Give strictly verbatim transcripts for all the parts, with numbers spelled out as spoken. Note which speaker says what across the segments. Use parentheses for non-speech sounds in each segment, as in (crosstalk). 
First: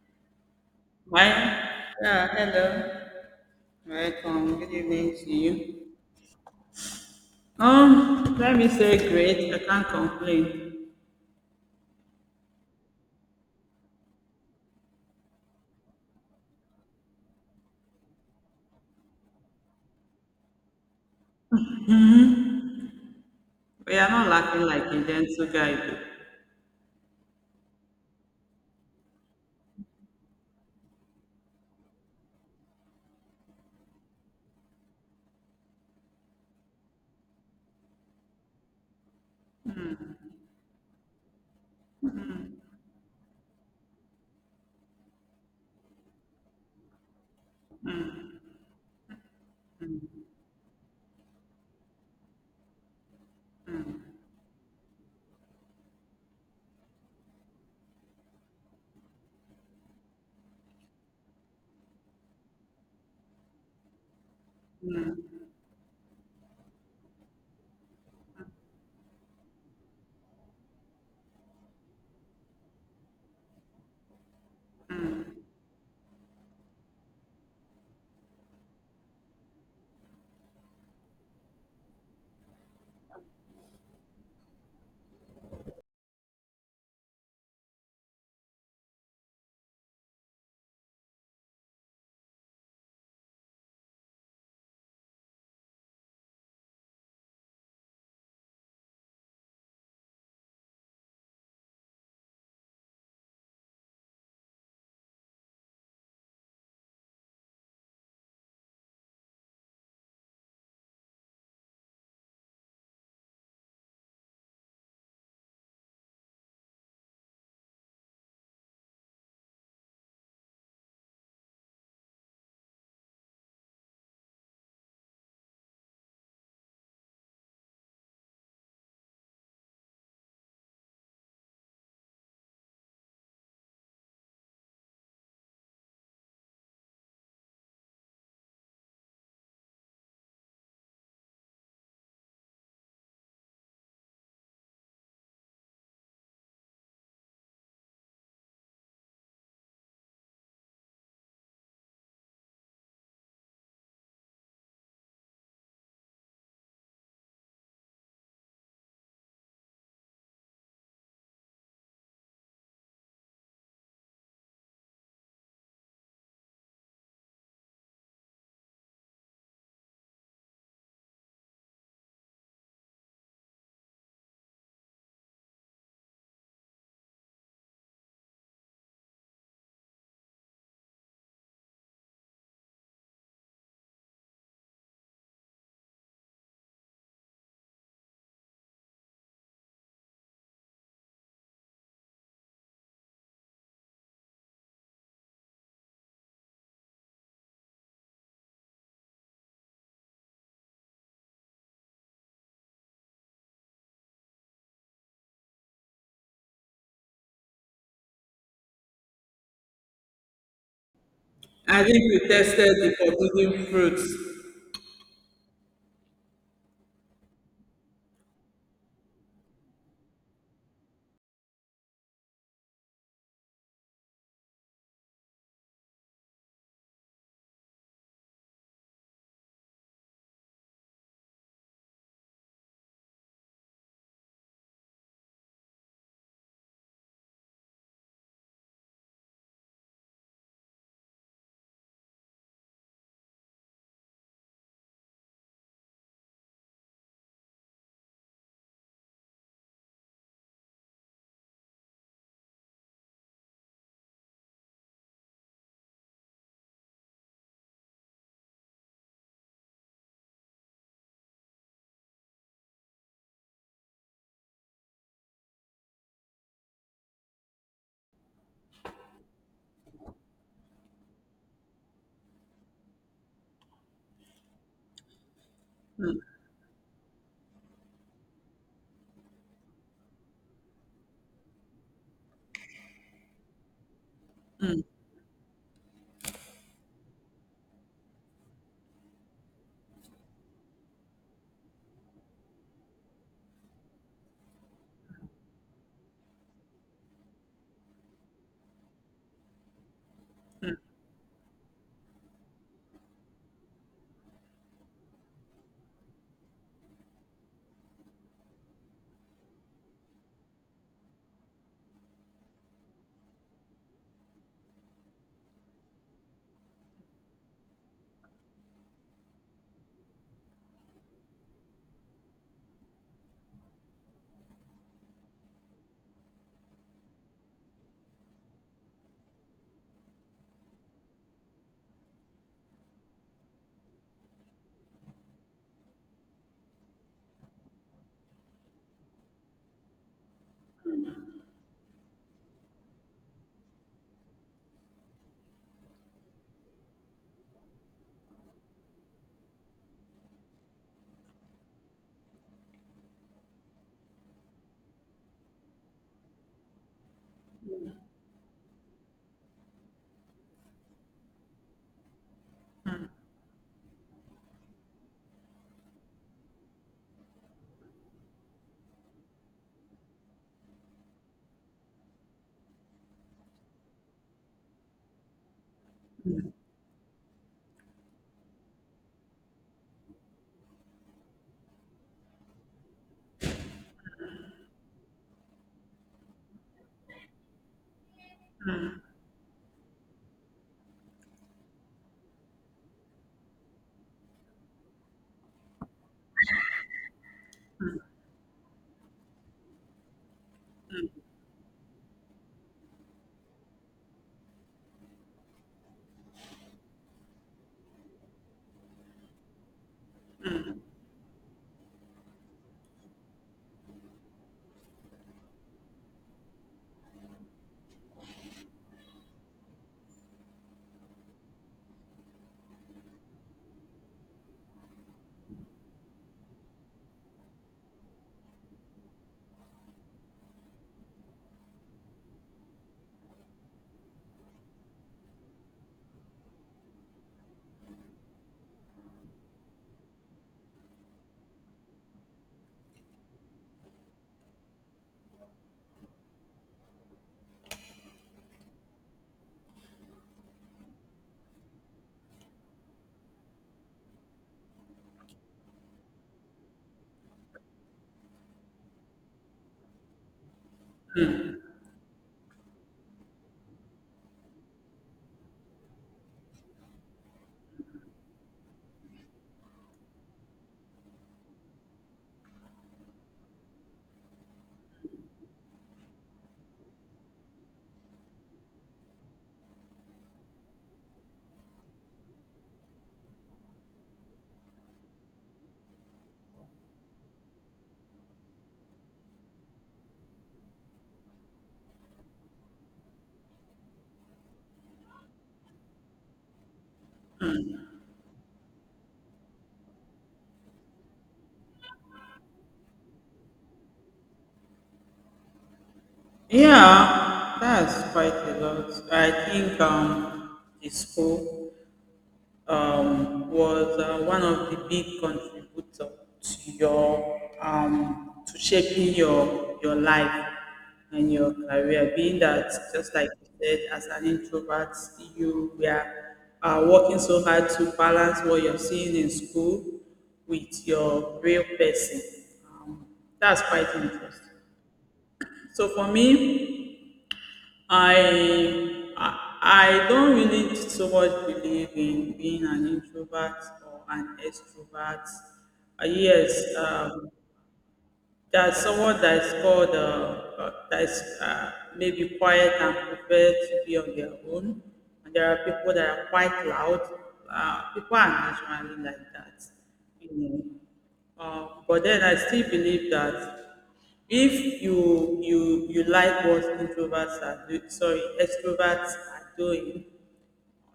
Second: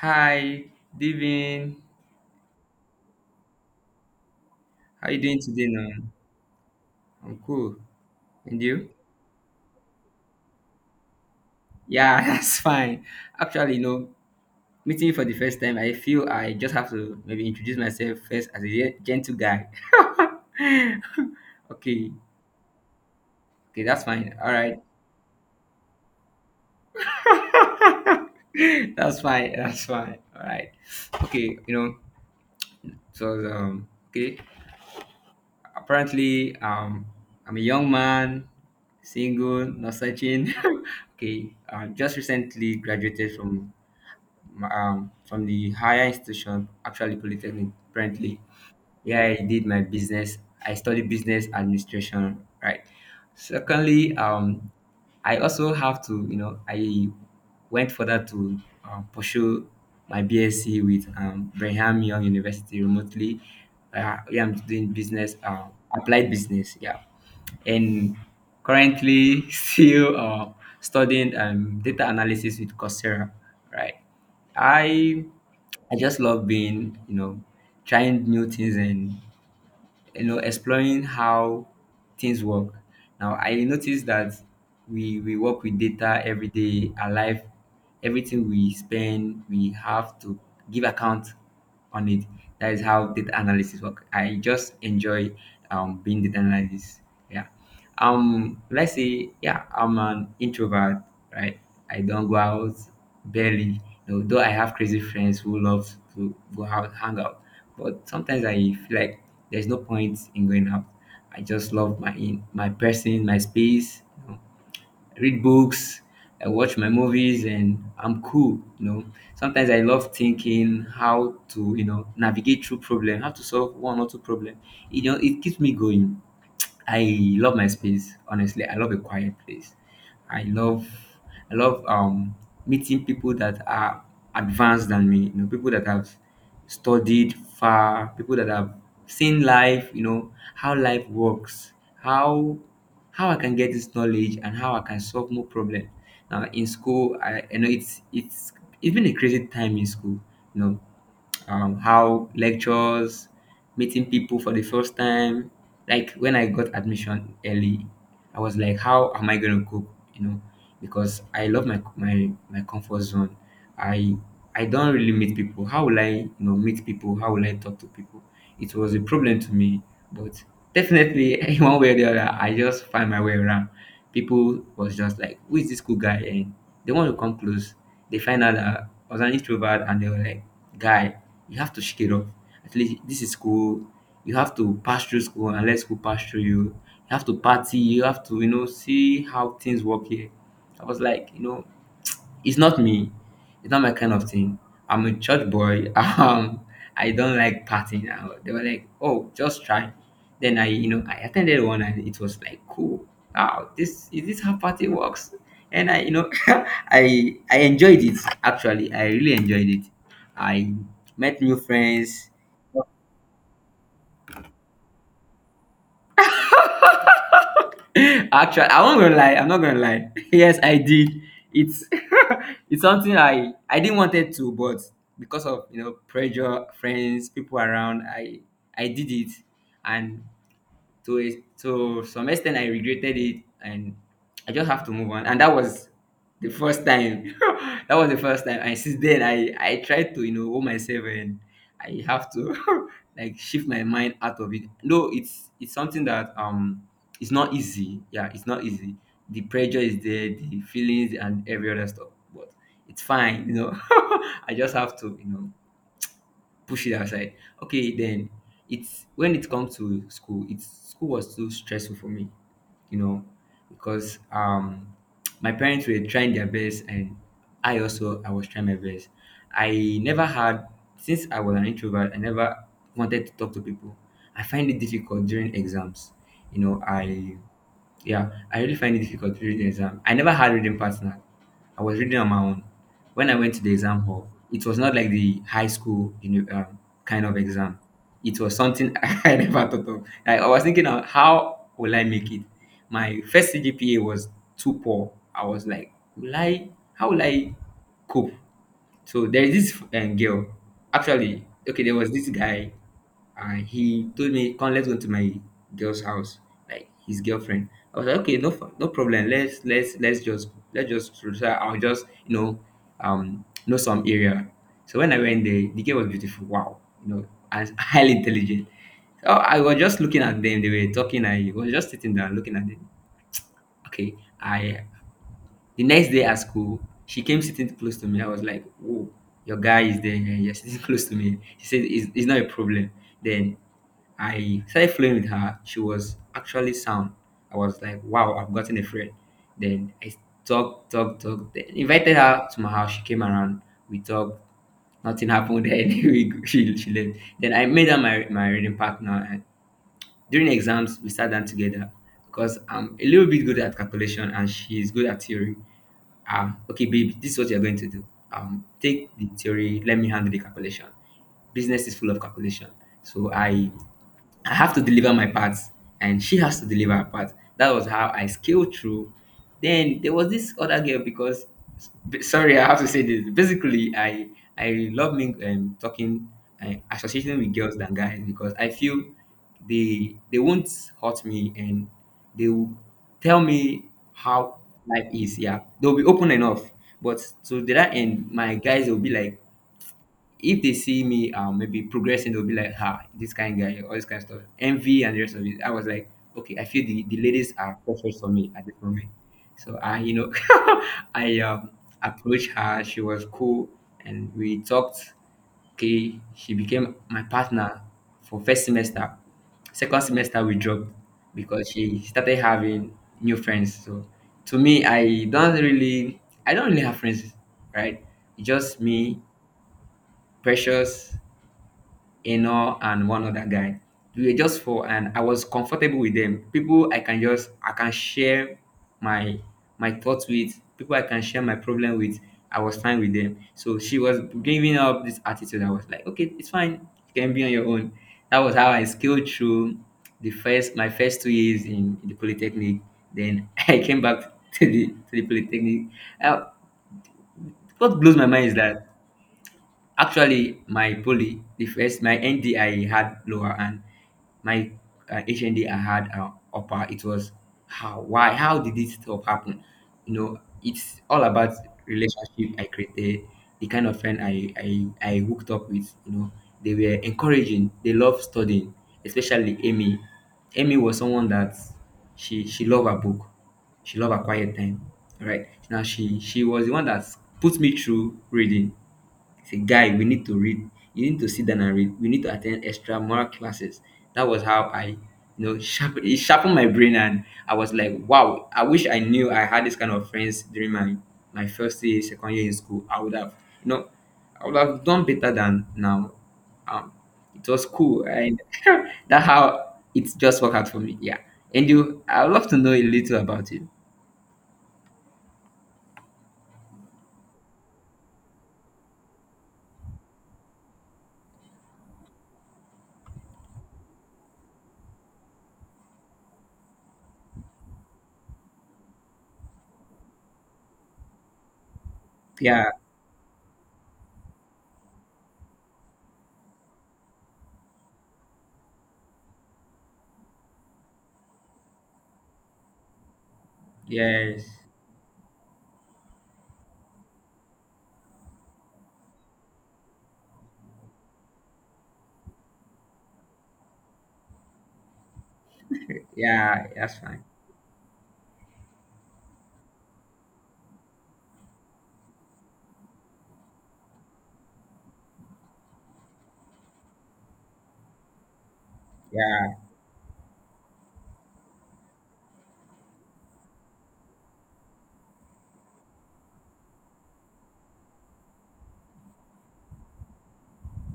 Speaker 1: Hi,
Speaker 2: Hi.
Speaker 1: Devin.
Speaker 2: Yeah, hello. Welcome. Good
Speaker 1: How
Speaker 2: evening
Speaker 1: you
Speaker 2: to
Speaker 1: doing
Speaker 2: you.
Speaker 1: today now? I'm cool.
Speaker 2: Um, let
Speaker 1: And
Speaker 2: me
Speaker 1: you?
Speaker 2: say great. I can't complain.
Speaker 1: Yeah, (laughs) that's fine. Actually, you know, meeting you for the first time, I feel I just have to maybe introduce myself first as a ge- gentle guy. Okay, okay,
Speaker 2: We
Speaker 1: that's
Speaker 2: are not
Speaker 1: fine. All
Speaker 2: lacking
Speaker 1: right.
Speaker 2: like a gentle guide.
Speaker 1: (laughs) That's fine. That's fine. All right. Okay, you know, so um, okay. Apparently, um, I'm a young man, single, not searching. (laughs) Okay, uh, just recently graduated from um, from the higher institution, actually Polytechnic, currently. Yeah, I did my business. I studied business administration, right? Secondly, um, I also have to, you know, I went further to um, pursue my BSc with um, Brigham Young University remotely. Uh, yeah, I'm doing business, uh, applied business. Yeah, and currently (laughs) still uh, studying um, data analysis with Coursera. Right, I I just love being, you know, trying new things and you know exploring how things work. Now I noticed that we we work with data every day our life. Everything we spend we have to give account on it. That is how data analysis work. I just enjoy um being data analysis. Yeah, um, let's say, yeah, I'm an introvert, right? I don't go out barely. You know, though I have crazy friends who love to go out, hang out, but sometimes I feel like there's no point in going out. I just love my in my person, my space. You know, read books, I watch my movies, and I'm cool. You know, sometimes I love thinking how to, you know, navigate through problem, how to solve one or two problem. You know, it keeps me going. I love my space. Honestly, I love a quiet place. I love. I love um, meeting people that are advanced than me, you know, people that have studied far, people that have seen life, you know, how life works, how how I can get this knowledge and how I can solve more problem. Now in school, I, I know it's it's it's been a crazy time in school, you know um, how lectures, meeting people for the first time. Like when I got admission early, I was like, how am I gonna cope? You know, because I love my my my comfort zone. I I don't really meet people. How will I you know meet people? How will I talk to people? It was a problem to me, but definitely (laughs) in one way or the other, I just find my way around. People was just like, who is this cool guy? And they want to come close. They find out that I was an introvert, and they were like, guy you have to shake it off. At least this is school. You have to pass through school and let school pass through you. You have to party. You have to, you know, see how things work here. I was like, you know, it's not me. It's not my kind of thing. I'm a church boy. (laughs) Um, I don't like partying. Uh, They were like, oh, just try. Then I, you know, I attended one and it was like, cool. Wow, this is this how party works? And I, you know, (laughs) I I enjoyed it. Actually, I really enjoyed it. I met new
Speaker 2: I think we
Speaker 1: friends.
Speaker 2: tested the forbidden fruits.
Speaker 1: (laughs) Actually, I won't gonna lie. I'm not gonna lie. (laughs) Yes, I did. It's (laughs) it's something I I didn't want it to, but because of you know pressure, friends, people around, I I did it, and to a to some extent I regretted it and I just have to move on. And that was the first time. (laughs) That was the first time, and since then i i tried to you know hold myself and I have to (laughs) like shift my mind out of it. No, it's it's something that um it's not easy. Yeah, it's not easy. The pressure is there, the feelings and every other stuff, but it's fine, you know. (laughs) I just have to you know push it aside. Okay, then it's when it comes to school, it's school was too stressful for me, you know, because um my parents were trying their best and I also I was trying my best. I never had since I was an introvert, I never wanted to talk to people. I find it difficult during exams. You know, I yeah, I really find it difficult during the exam. I never had reading partner. I was reading on my own. When I went to the exam hall, it was not like the high school you know, um, kind of exam. It was something (laughs) I never thought of. Like, I was thinking, of how will I make it? My first C G P A was too poor. I was like, will I? How will I cope? So there is this um, girl. Actually, okay, there was this guy and he told me, "Come, let's go to my girl's house." Like his girlfriend, I was like, "Okay, no, f- no problem. Let's let's let's just let's just try. I'll just you know, um, know some area." So when I went there, the girl was beautiful. Wow, you know, and (laughs) highly intelligent. So I was just looking at them. They were talking. I was just sitting there looking at them. Okay, I the next day at school, she came sitting close to me. I was like, "Whoa, your guy is there. You're sitting (laughs) close to me." She said, "It's, it's not a problem." Then I started flowing with her. She was actually sound. I was like, wow, I've gotten a friend. Then I talked, talked, talked. Then invited her to my house. She came around. We talked. Nothing happened. (laughs) Then we, she, she left. Then I made her my, my reading partner. During exams, we sat down together because I'm a little bit good at calculation and she's good at theory. Um, okay, babe, this is what you're going to do. Um, take the theory, let me handle the calculation. Business is full of calculation. So I I have to deliver my parts and she has to deliver her part. That was how I scaled through. Then there was this other girl because b- sorry, I have to say this. Basically, I I love ming- um, talking and associating with girls than guys because I feel they they won't hurt me and they will tell me how life is. Yeah, they'll be open enough, but to the that end my guys will be like if they see me um maybe progressing, they'll be like, "Ha, this kind guy," all this kind of stuff, envy and the rest of it. I was like, okay, I feel the, the ladies are perfect for me at this moment. So I, you know, (laughs) I um approached her. She was cool, and we talked. Okay, she became my partner for first semester. Second semester we dropped because she started having new friends. So to me, I don't really, I don't really have friends, right? It's just me, Precious, Eno and one other guy. We were just four, and I was comfortable with them. People I can just I can share my my thoughts with. People I can share my problem with. I was fine with them. So she was giving up this attitude. I was like, okay, it's fine. You can be on your own. That was how I scaled through the first my first two years in, the polytechnic. Then (laughs) I came back to the to the polytechnic. Uh, what blows my mind is that actually, my poly, the first, my N D I had lower and my uh, H N D I had uh, upper. It was how, why, how did this stuff happen? You know, it's all about relationship I created, the kind of friend I, I, I hooked up with, you know, they were encouraging, they love studying, especially Amy. Amy was someone that she, she loved her book. She loved her quiet time, right? Now she, she was the one that put me through reading. Say, guy, we need to read. You need to sit down and read. We need to attend extra moral classes. That was how I, you know, sharpen, it sharpened my brain. And I was like, wow, I wish I knew I had this kind of friends during my, my first year, second year in school. I would have, you know, I would have done better than now. Um, it was cool. And (laughs) that how it just worked out for me. Yeah. And you, I'd love to know a little about you.
Speaker 2: Yeah, that's quite a lot. I think um it's cool. Um, was uh, one of the big contributor to your um, to shaping your your life and your career. Being that,
Speaker 1: Yeah.
Speaker 2: just like you said, as an introvert, you were uh, working so hard to balance what you're seeing in school with your real person. Um, that's quite interesting.
Speaker 1: Yes.
Speaker 2: So for me, I I I don't really so much believe in being an introvert or an extrovert. Uh, yes,
Speaker 1: Yeah. That's fine.
Speaker 2: um, that someone that is called uh, uh, that is uh, maybe quiet and prefer to be on their own, and there are people that are quite loud. Uh, people are naturally like
Speaker 1: Yeah.
Speaker 2: that, you know. Um, but then I still believe that if you you you like what introverts are do, sorry extroverts are doing,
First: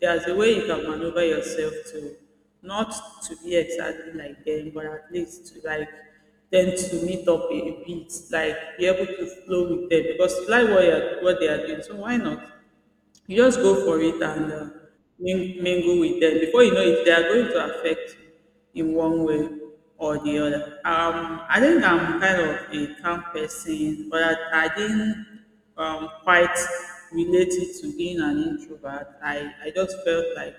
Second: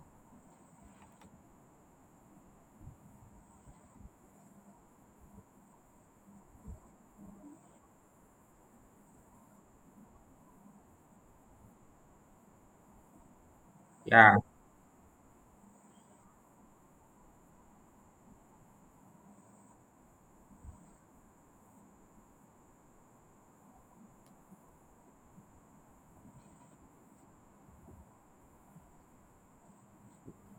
Speaker 2: there's a way you can maneuver yourself to not to be exactly like them, but at least to like them to meet up a a bit, like be able to flow with them because you like what, you're, what they are doing. So why not? You just go for it
Speaker 1: Yeah.
Speaker 2: and uh, ming- mingle with them. Before you know it, they are going to affect you in one way or the other. Um, I think I'm kind of a calm person, but I, I didn't um, quite relate it to being an introvert. I, I just felt like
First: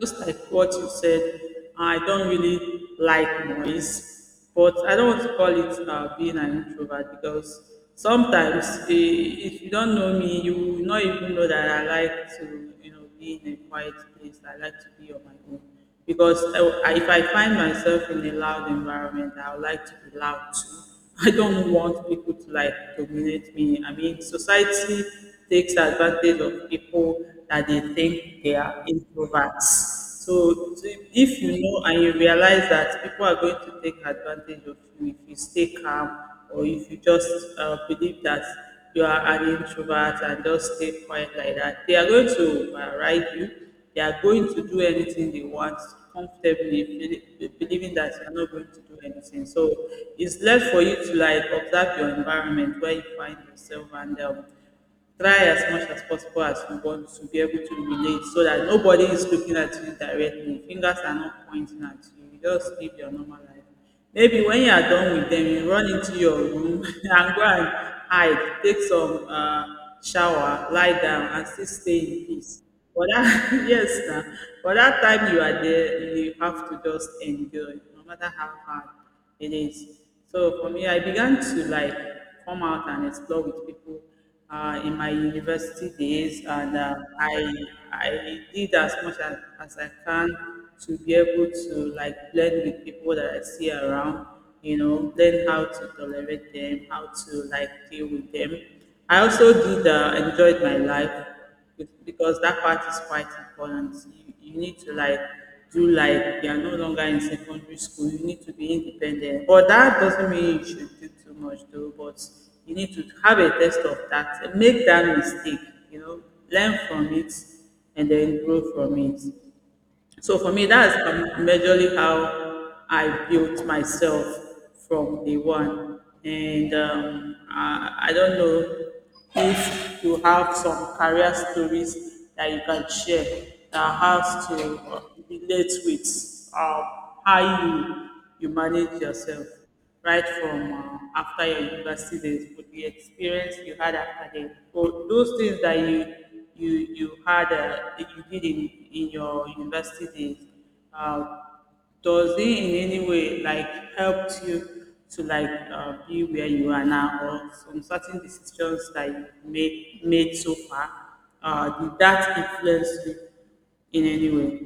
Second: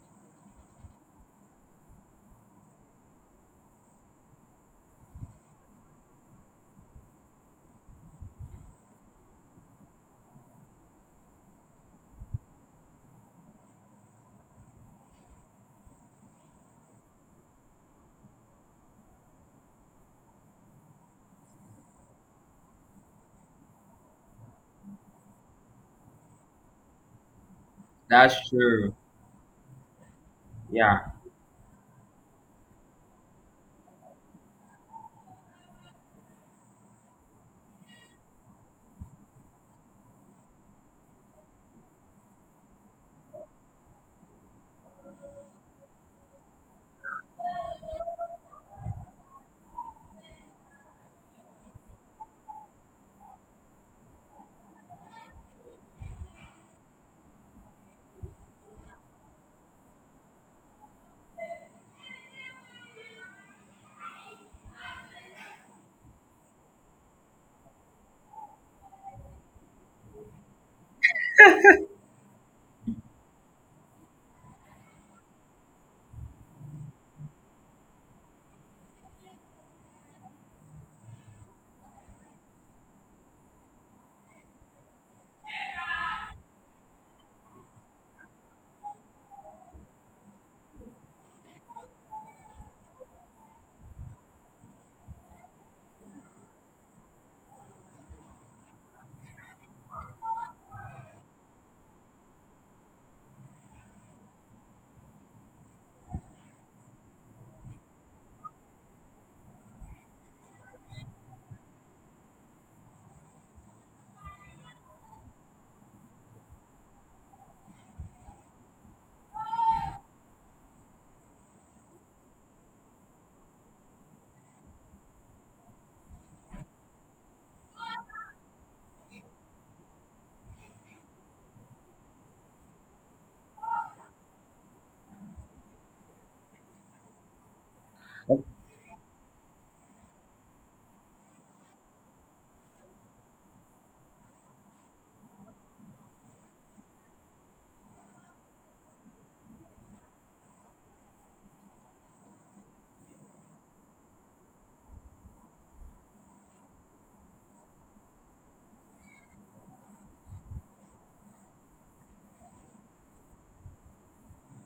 Speaker 2: just like what you said, I don't really like noise, but I don't want to call it uh, being an introvert because sometimes eh, if you don't know me, you will not even know that I like to, you know, be in a quiet place. I like to be on my own because I- if I find myself in a loud environment, I would like to be loud too. (laughs) I don't want people to like dominate me. I mean, society takes advantage of people that they
Speaker 1: That's
Speaker 2: think they are
Speaker 1: true.
Speaker 2: introverts. So, so,
Speaker 1: Yeah.
Speaker 2: if you know and you realize that people are going to take advantage of you if you stay calm or if you just uh, believe that you are an introvert and just stay quiet like that, they are going to override you, they are going to do anything they want comfortably, beli- believing that you're not going to do anything. So it's left for you to like observe your environment where you find yourself and um, try as much as possible as you want to be able to relate so that nobody is looking at you directly. Fingers are not pointing at you. You just live your normal life. Maybe when you are done with them, you run into your room (laughs) and go and hide, take some uh, shower, lie down, and still stay in peace. But that, (laughs) yes, now, but that time you are there, you have to just enjoy, no matter how hard it is. So for me, I began to like come out and explore with people uh, in my university days, and uh, I I did as much as, as I can to be able to like blend with people that I see around. You know, learn how to tolerate them, how to like deal with them. I also did uh, enjoyed my life bec- because that part is quite important. You, you need to like do like you are no longer in secondary school. You need to be independent. But that doesn't mean you should do too much though. But you need to have a test of that. Make that mistake. You know, learn from it and then grow from it. So for me, that's um, majorly how I built myself from day one. And um, I, I don't know if you have some career stories that you can share that has to uh, relate with um, how you you manage yourself right from uh, after your university days with the experience you had after them, so those things that you you you had uh, that you did in in your university days, uh, does it in any way like helped you to like uh, be where you are now, or some certain decisions that you made made so far, uh, did that influence you in any way?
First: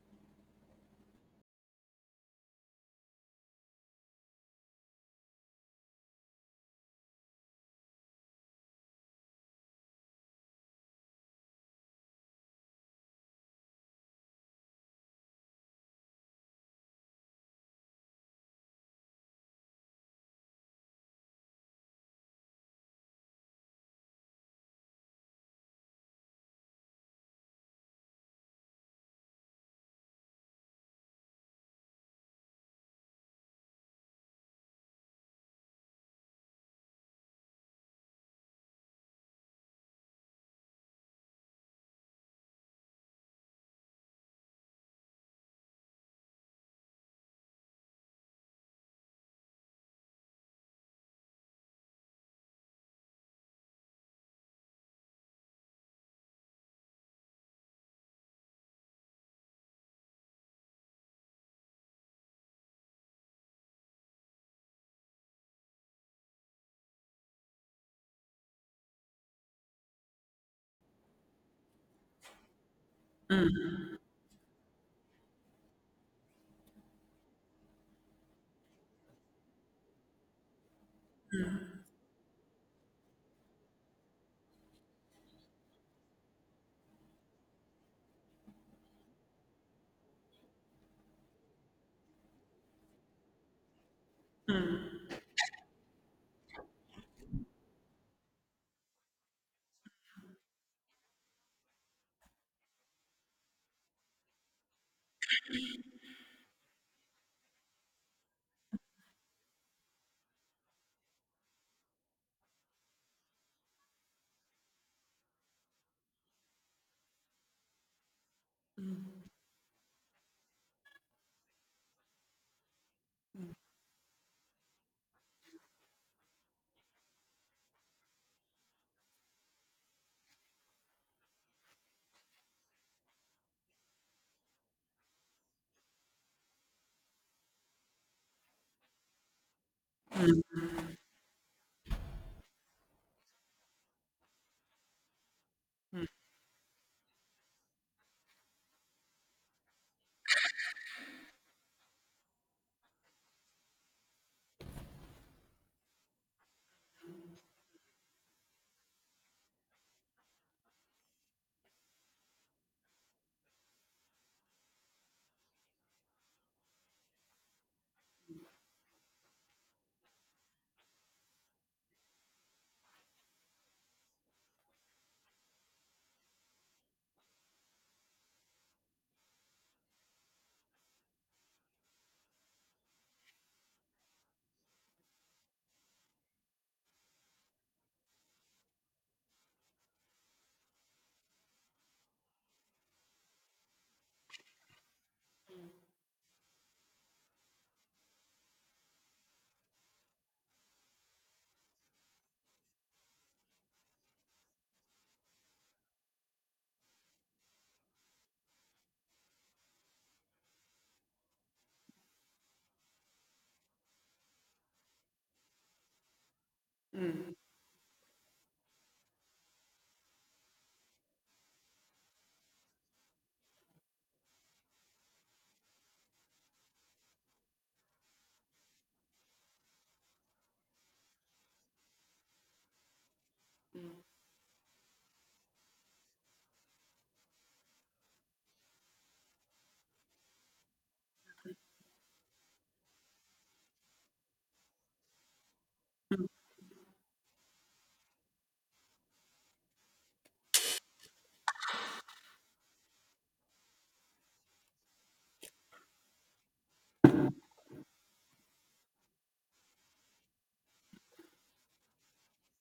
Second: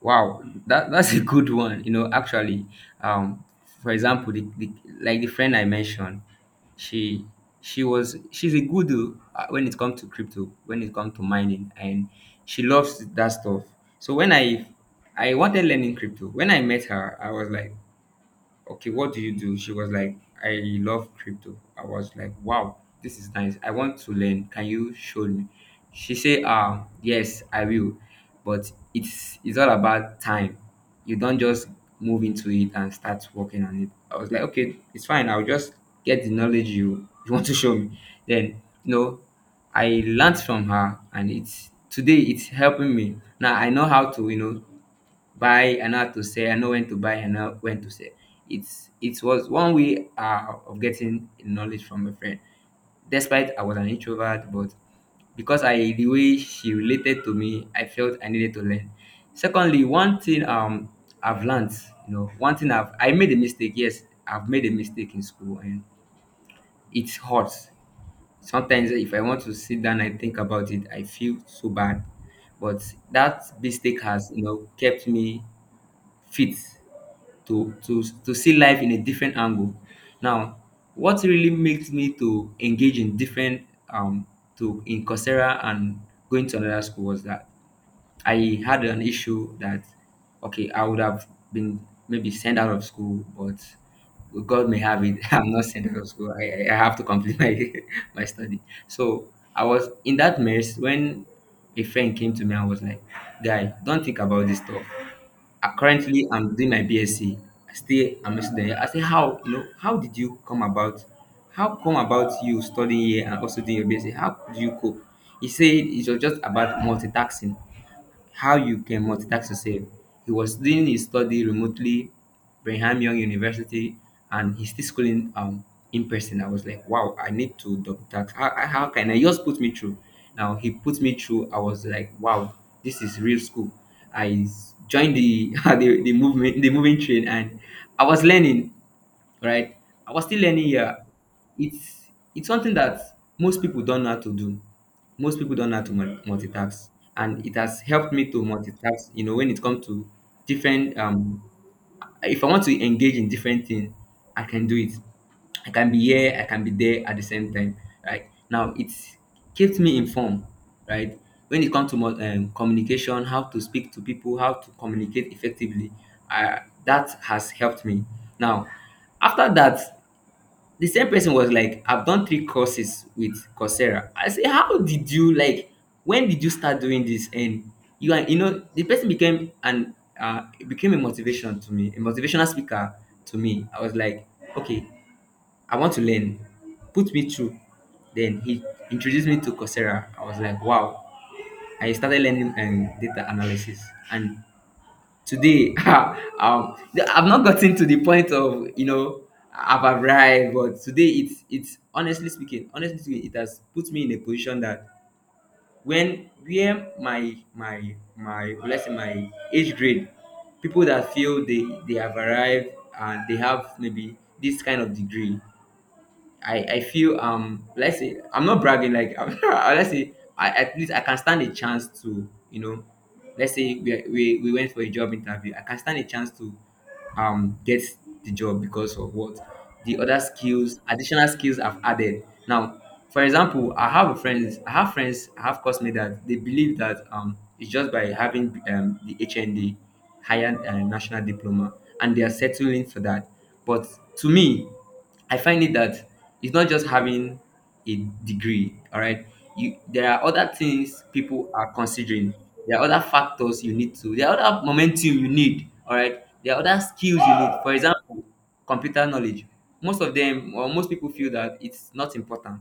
Speaker 1: Wow. That that's a good one. You know, actually, um, for example, the, the like the friend I mentioned, she she was she's a good uh, when it comes to crypto, when it comes to mining, and she loves that stuff. So when I I wanted learning crypto, when I met her, I was like, okay, what do you do? She was like, I love crypto. I was like, wow, this is nice. I want to learn. Can you show me? She said, ah, yes, I will. But it's it's all about time. You don't just move into it and start working on it. I was like, okay, it's fine. I'll just get the knowledge you, you want to show me. Then, you know, I learned from her, and it's today it's helping me. Now I know how to, you know, buy and know how to sell. I know when to buy and know when to sell. It's it was one way uh, of getting knowledge from a friend, despite I was an introvert. But because I the way she related to me, I felt I needed to learn. Secondly, one thing um I've learned. You know one thing i've i made a mistake. Yes, I've made a mistake in school, and it hurts sometimes. If I want to sit down and think about it, I feel so bad. But that mistake has you know kept me fit to to to see life in a different angle. Now, what really makes me to engage in different um to in Coursera and going to another school was that I had an issue that, okay, I would have been maybe sent out of school, but God may have it. (laughs) I'm not sent out of school. I, I I have to complete my (laughs) my study. So I was in that mess when a friend came to me and was like, "Guy, don't think about this stuff. Uh, currently, I'm doing my BSc. I still I'm a student here. I say, how you know? How did you come about? How come about you studying here and also doing your BSc? How do you cope?" He said it was just about multitasking, how you can multitask yourself. He was doing his study remotely, Brigham Young University, and he's still schooling um in person. I was like, wow, I need to double tax. How, how how can I he just put me through? Now he put me through. I was like, wow, this is real school. I s- joined the (laughs) the, the movement the moving train, and I was learning, right? I was still learning here. It's it's something that most people don't know how to do. Most people don't know how to mul- multitask, and it has helped me to multitask. You know, when it comes to different um if I want to engage in different things, I can do it. I can be here, I can be there at the same time. Right now, it keeps me informed. Right, when it comes to mo- um, communication, how to speak to people, how to communicate effectively, uh, that has helped me. Now, after that, the same person was like, I've done three courses with Coursera. I say, how did you like? When did you start doing this? And you are, you know, the person became an uh, it became a motivation to me, a motivational speaker to me. I was like, okay, I want to learn. Put me through. Then he introduced me to Coursera. I was like, wow. I started learning um, data analysis, and today (laughs) um I've not gotten to the point of you know I've arrived, but today, it's it's honestly speaking honestly speaking it has put me in a position, that when, where my my my let's say my age grade, people that feel they they have arrived and they have maybe this kind of degree, I I feel, um let's say, I'm not bragging. Like, (laughs) let's say I at least I can stand a chance to, you know let's say we are- we, we went for a job interview, I can stand a chance to um get the job because of what, the other skills, additional skills I've added now. For example, I have a friends I have friends, I have classmates that they believe that um it's just by having um the H N D, higher uh, national diploma, and they are settling for that. But to me, I find it that it's not just having a degree, all right? You, there are other things people are considering. There are other factors you need to. There are other momentum you need, all right? There are other skills you need. For example, computer knowledge. Most of them, or most people feel that it's not important,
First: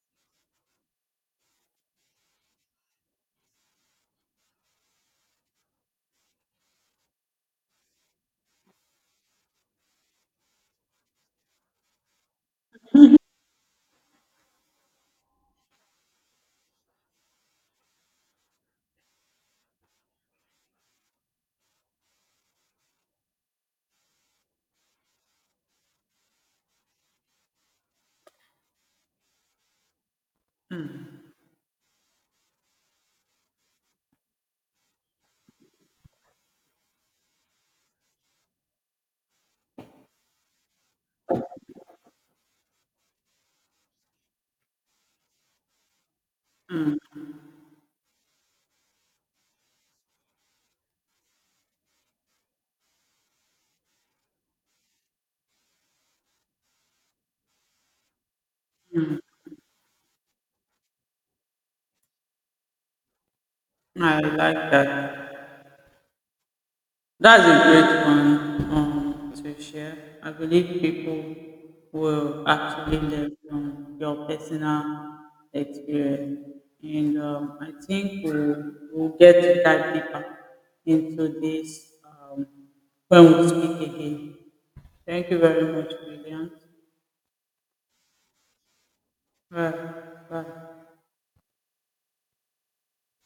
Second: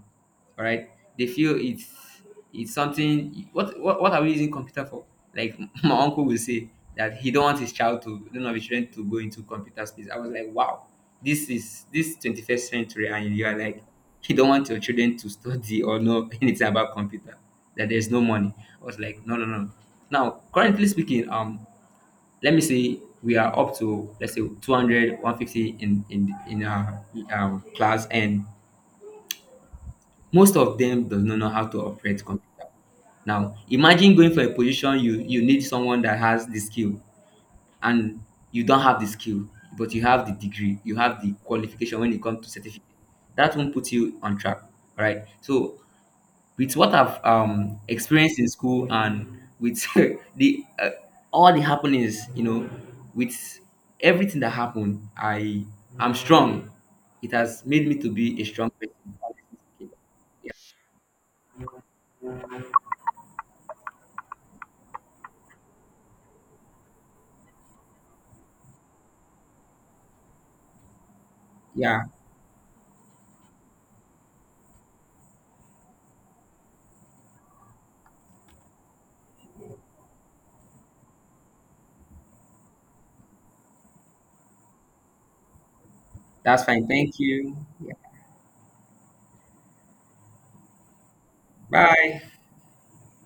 Speaker 1: all right, they feel it's it's something. What what, what are we using computer for? Like, (laughs) my uncle will say that he don't want his child to, don't, of his children to go into computer space. I was like, wow, this is this twenty-first century, and you are like, you don't want your children to (laughs) study or know (laughs) anything about computer, that there's no money. I was like, no, no, no. Now, currently speaking, um let me say we are up to, let's say, two hundred, one hundred fifty in in in our um class, and most of them does not know how to operate computer. Now imagine going for a position, you you need someone that has the skill, and you don't have the skill, but you have the degree, you have the qualification. When it comes to certificate, that won't put you on track. All right, so with what I've um experienced in school, and with (laughs) the uh, all the happenings you know with everything that happened, i i'm strong. It has made me to be a strong person.
Speaker 2: I like that. That's a great one um, to share. I believe people
Speaker 1: Yeah.
Speaker 2: will actually learn from your personal experience. And um, I, think we'll, we'll get to dive deeper into this um, when we speak again. Thank you very much, William.
Speaker 1: That's fine. Thank you. Yeah.
Speaker 2: Bye. Bye.
Speaker 1: Bye.